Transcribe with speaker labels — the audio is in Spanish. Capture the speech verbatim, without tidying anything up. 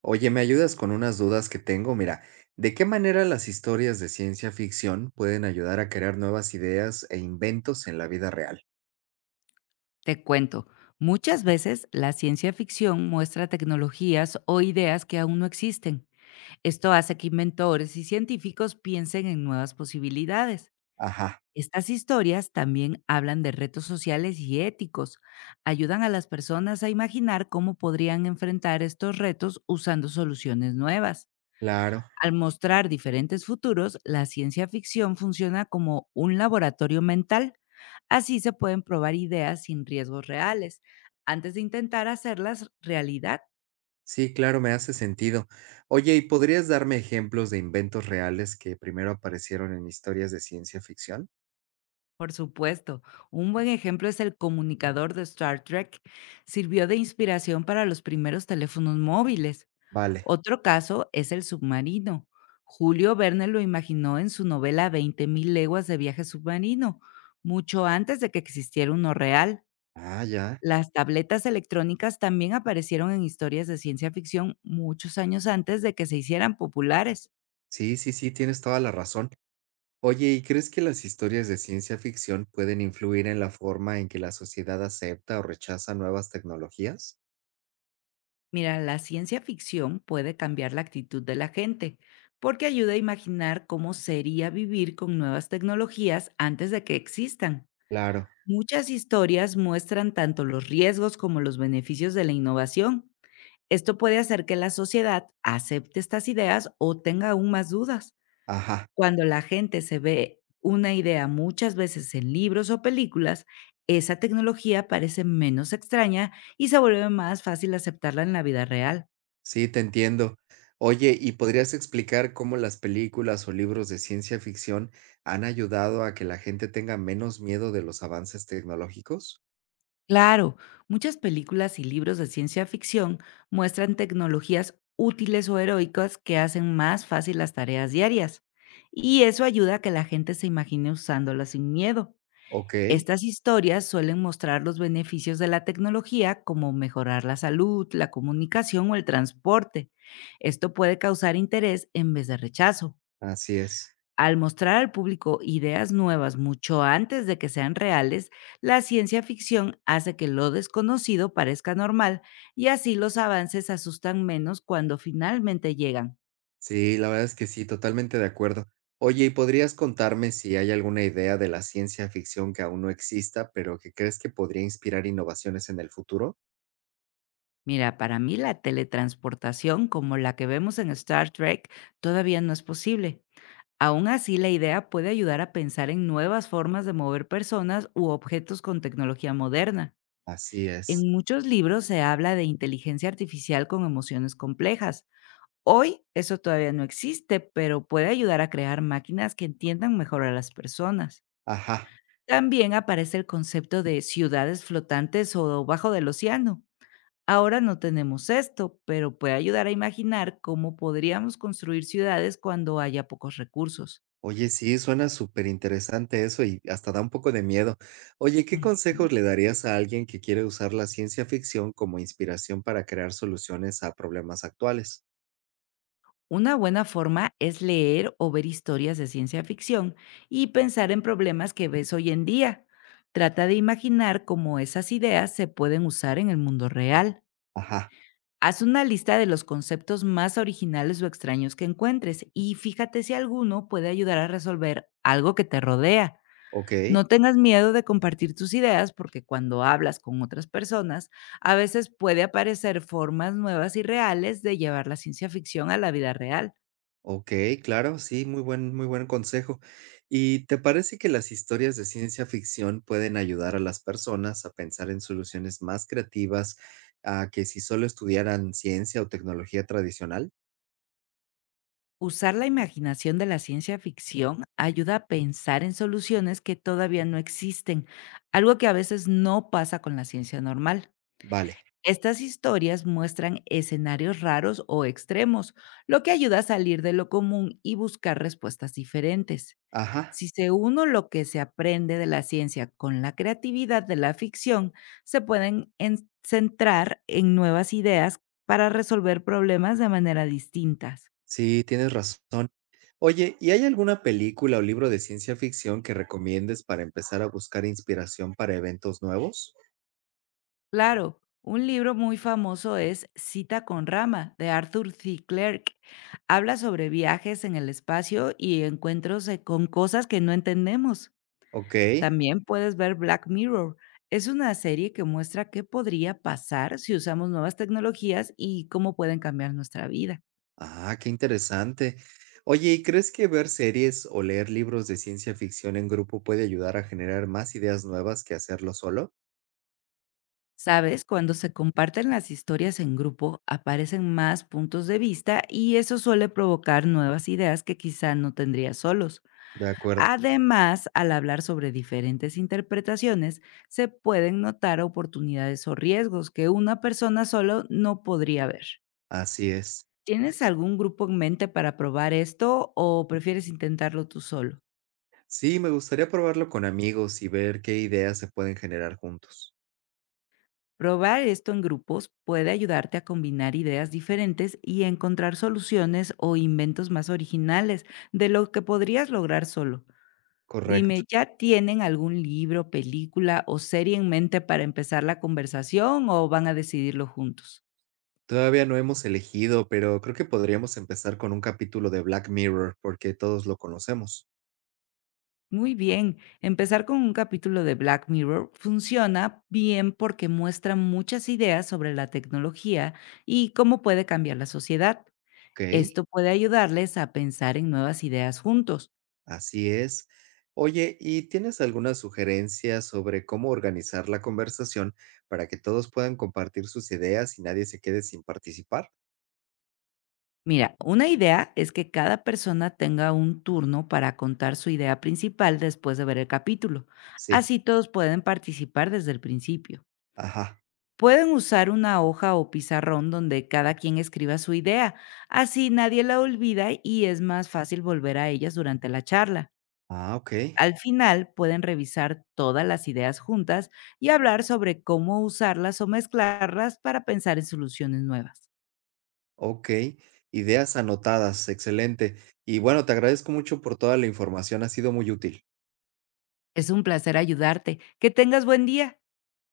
Speaker 1: Oye, ¿me ayudas con unas dudas que tengo? Mira, ¿de qué manera las historias de ciencia ficción pueden ayudar a crear nuevas ideas e inventos en la vida real?
Speaker 2: Te cuento, muchas veces la ciencia ficción muestra tecnologías o ideas que aún no existen. Esto hace que inventores y científicos piensen en nuevas posibilidades.
Speaker 1: Ajá,
Speaker 2: Estas historias también hablan de retos sociales y éticos. Ayudan a las personas a imaginar cómo podrían enfrentar estos retos usando soluciones nuevas.
Speaker 1: claro.
Speaker 2: Al mostrar diferentes futuros, la ciencia ficción funciona como un laboratorio mental. Así se pueden probar ideas sin riesgos reales, antes de intentar hacerlas realidad.
Speaker 1: Sí, claro, me hace sentido. Oye, ¿y podrías darme ejemplos de inventos reales que primero aparecieron en historias de ciencia ficción?
Speaker 2: Por supuesto, un buen ejemplo es el comunicador de Star Trek. Sirvió de inspiración para los primeros teléfonos móviles.
Speaker 1: Vale.
Speaker 2: Otro caso es el submarino. Julio Verne lo imaginó en su novela Veinte mil leguas de viaje submarino, mucho antes de que existiera uno real.
Speaker 1: Ah, ya.
Speaker 2: Las tabletas electrónicas también aparecieron en historias de ciencia ficción muchos años antes de que se hicieran populares.
Speaker 1: Sí, sí, sí, tienes toda la razón. Oye, ¿y crees que las historias de ciencia ficción pueden influir en la forma en que la sociedad acepta o rechaza nuevas tecnologías?
Speaker 2: Mira, la ciencia ficción puede cambiar la actitud de la gente, porque ayuda a imaginar cómo sería vivir con nuevas tecnologías antes de que existan.
Speaker 1: Claro.
Speaker 2: Muchas historias muestran tanto los riesgos como los beneficios de la innovación. Esto puede hacer que la sociedad acepte estas ideas o tenga aún más dudas.
Speaker 1: Ajá.
Speaker 2: Cuando la gente se ve una idea muchas veces en libros o películas, esa tecnología parece menos extraña y se vuelve más fácil aceptarla en la vida real.
Speaker 1: Sí, te entiendo. Oye, ¿y podrías explicar cómo las películas o libros de ciencia ficción han ayudado a que la gente tenga menos miedo de los avances tecnológicos?
Speaker 2: Claro, muchas películas y libros de ciencia ficción muestran tecnologías útiles o heroicas que hacen más fácil las tareas diarias. Y eso ayuda a que la gente se imagine usándolas sin miedo.
Speaker 1: Ok,
Speaker 2: Estas historias suelen mostrar los beneficios de la tecnología, como mejorar la salud, la comunicación o el transporte. Esto puede causar interés en vez de rechazo.
Speaker 1: así es.
Speaker 2: Al mostrar al público ideas nuevas mucho antes de que sean reales, la ciencia ficción hace que lo desconocido parezca normal y así los avances asustan menos cuando finalmente llegan.
Speaker 1: Sí, la verdad es que sí, totalmente de acuerdo. Oye, ¿y podrías contarme si hay alguna idea de la ciencia ficción que aún no exista, pero que crees que podría inspirar innovaciones en el futuro?
Speaker 2: Mira, para mí la teletransportación como la que vemos en Star Trek todavía no es posible. Aún así, la idea puede ayudar a pensar en nuevas formas de mover personas u objetos con tecnología moderna.
Speaker 1: Así es.
Speaker 2: En muchos libros se habla de inteligencia artificial con emociones complejas. Hoy eso todavía no existe, pero puede ayudar a crear máquinas que entiendan mejor a las personas.
Speaker 1: Ajá.
Speaker 2: También aparece el concepto de ciudades flotantes o bajo del océano. Ahora no tenemos esto, pero puede ayudar a imaginar cómo podríamos construir ciudades cuando haya pocos recursos.
Speaker 1: Oye, sí, suena súper interesante eso y hasta da un poco de miedo. Oye, ¿qué
Speaker 2: Ujú.
Speaker 1: consejos le darías a alguien que quiere usar la ciencia ficción como inspiración para crear soluciones a problemas actuales?
Speaker 2: Una buena forma es leer o ver historias de ciencia ficción y pensar en problemas que ves hoy en día. Trata de imaginar cómo esas ideas se pueden usar en el mundo real.
Speaker 1: Ajá.
Speaker 2: Haz una lista de los conceptos más originales o extraños que encuentres y fíjate si alguno puede ayudar a resolver algo que te rodea.
Speaker 1: Ok,
Speaker 2: No tengas miedo de compartir tus ideas, porque cuando hablas con otras personas, a veces puede aparecer formas nuevas y reales de llevar la ciencia ficción a la vida real.
Speaker 1: ok, claro, sí, muy buen, muy buen consejo. ¿Y te parece que las historias de ciencia ficción pueden ayudar a las personas a pensar en soluciones más creativas a que si solo estudiaran ciencia o tecnología tradicional?
Speaker 2: Usar la imaginación de la ciencia ficción ayuda a pensar en soluciones que todavía no existen, algo que a veces no pasa con la ciencia normal.
Speaker 1: Vale,
Speaker 2: Estas historias muestran escenarios raros o extremos, lo que ayuda a salir de lo común y buscar respuestas diferentes.
Speaker 1: ajá,
Speaker 2: Si se uno lo que se aprende de la ciencia con la creatividad de la ficción, se pueden en- centrar en nuevas ideas para resolver problemas de manera distinta.
Speaker 1: sí, tienes razón. Oye, ¿y hay alguna película o libro de ciencia ficción que recomiendes para empezar a buscar inspiración para eventos nuevos?
Speaker 2: Claro, un libro muy famoso es Cita con Rama, de Arthur C. Clarke. Habla sobre viajes en el espacio y encuentros eh, con cosas que no entendemos.
Speaker 1: Ok.
Speaker 2: También puedes ver Black Mirror. Es una serie que muestra qué podría pasar si usamos nuevas tecnologías y cómo pueden cambiar nuestra vida.
Speaker 1: Ah, qué interesante. Oye, ¿y crees que ver series o leer libros de ciencia ficción en grupo puede ayudar a generar más ideas nuevas que hacerlo solo?
Speaker 2: Sabes, cuando se comparten las historias en grupo, aparecen más puntos de vista y eso suele provocar nuevas ideas que quizá no tendrías solos.
Speaker 1: De acuerdo,
Speaker 2: Además, al hablar sobre diferentes interpretaciones, se pueden notar oportunidades o riesgos que una persona solo no podría ver.
Speaker 1: así es.
Speaker 2: ¿Tienes algún grupo en mente para probar esto o prefieres intentarlo tú solo?
Speaker 1: Sí, me gustaría probarlo con amigos y ver qué ideas se pueden generar juntos.
Speaker 2: Probar esto en grupos puede ayudarte a combinar ideas diferentes y encontrar soluciones o inventos más originales de lo que podrías lograr solo.
Speaker 1: Correcto.
Speaker 2: Dime, ¿ya tienen algún libro, película o serie en mente para empezar la conversación o van a decidirlo juntos?
Speaker 1: Todavía no hemos elegido, pero creo que podríamos empezar con un capítulo de Black Mirror porque todos lo conocemos.
Speaker 2: Muy bien, empezar con un capítulo de Black Mirror funciona bien porque muestra muchas ideas sobre la tecnología y cómo puede cambiar la sociedad.
Speaker 1: Okey,
Speaker 2: Esto puede ayudarles a pensar en nuevas ideas juntos.
Speaker 1: así es. Oye, ¿y tienes alguna sugerencia sobre cómo organizar la conversación para que todos puedan compartir sus ideas y nadie se quede sin participar?
Speaker 2: Mira, una idea es que cada persona tenga un turno para contar su idea principal después de ver el capítulo.
Speaker 1: Sí,
Speaker 2: Así todos pueden participar desde el principio.
Speaker 1: ajá.
Speaker 2: Pueden usar una hoja o pizarrón donde cada quien escriba su idea. Así nadie la olvida y es más fácil volver a ellas durante la charla.
Speaker 1: Ah, okey,
Speaker 2: Al final pueden revisar todas las ideas juntas y hablar sobre cómo usarlas o mezclarlas para pensar en soluciones nuevas.
Speaker 1: okey. Ideas anotadas, excelente. Y bueno, te agradezco mucho por toda la información, ha sido muy útil.
Speaker 2: Es un placer ayudarte. Que tengas buen día.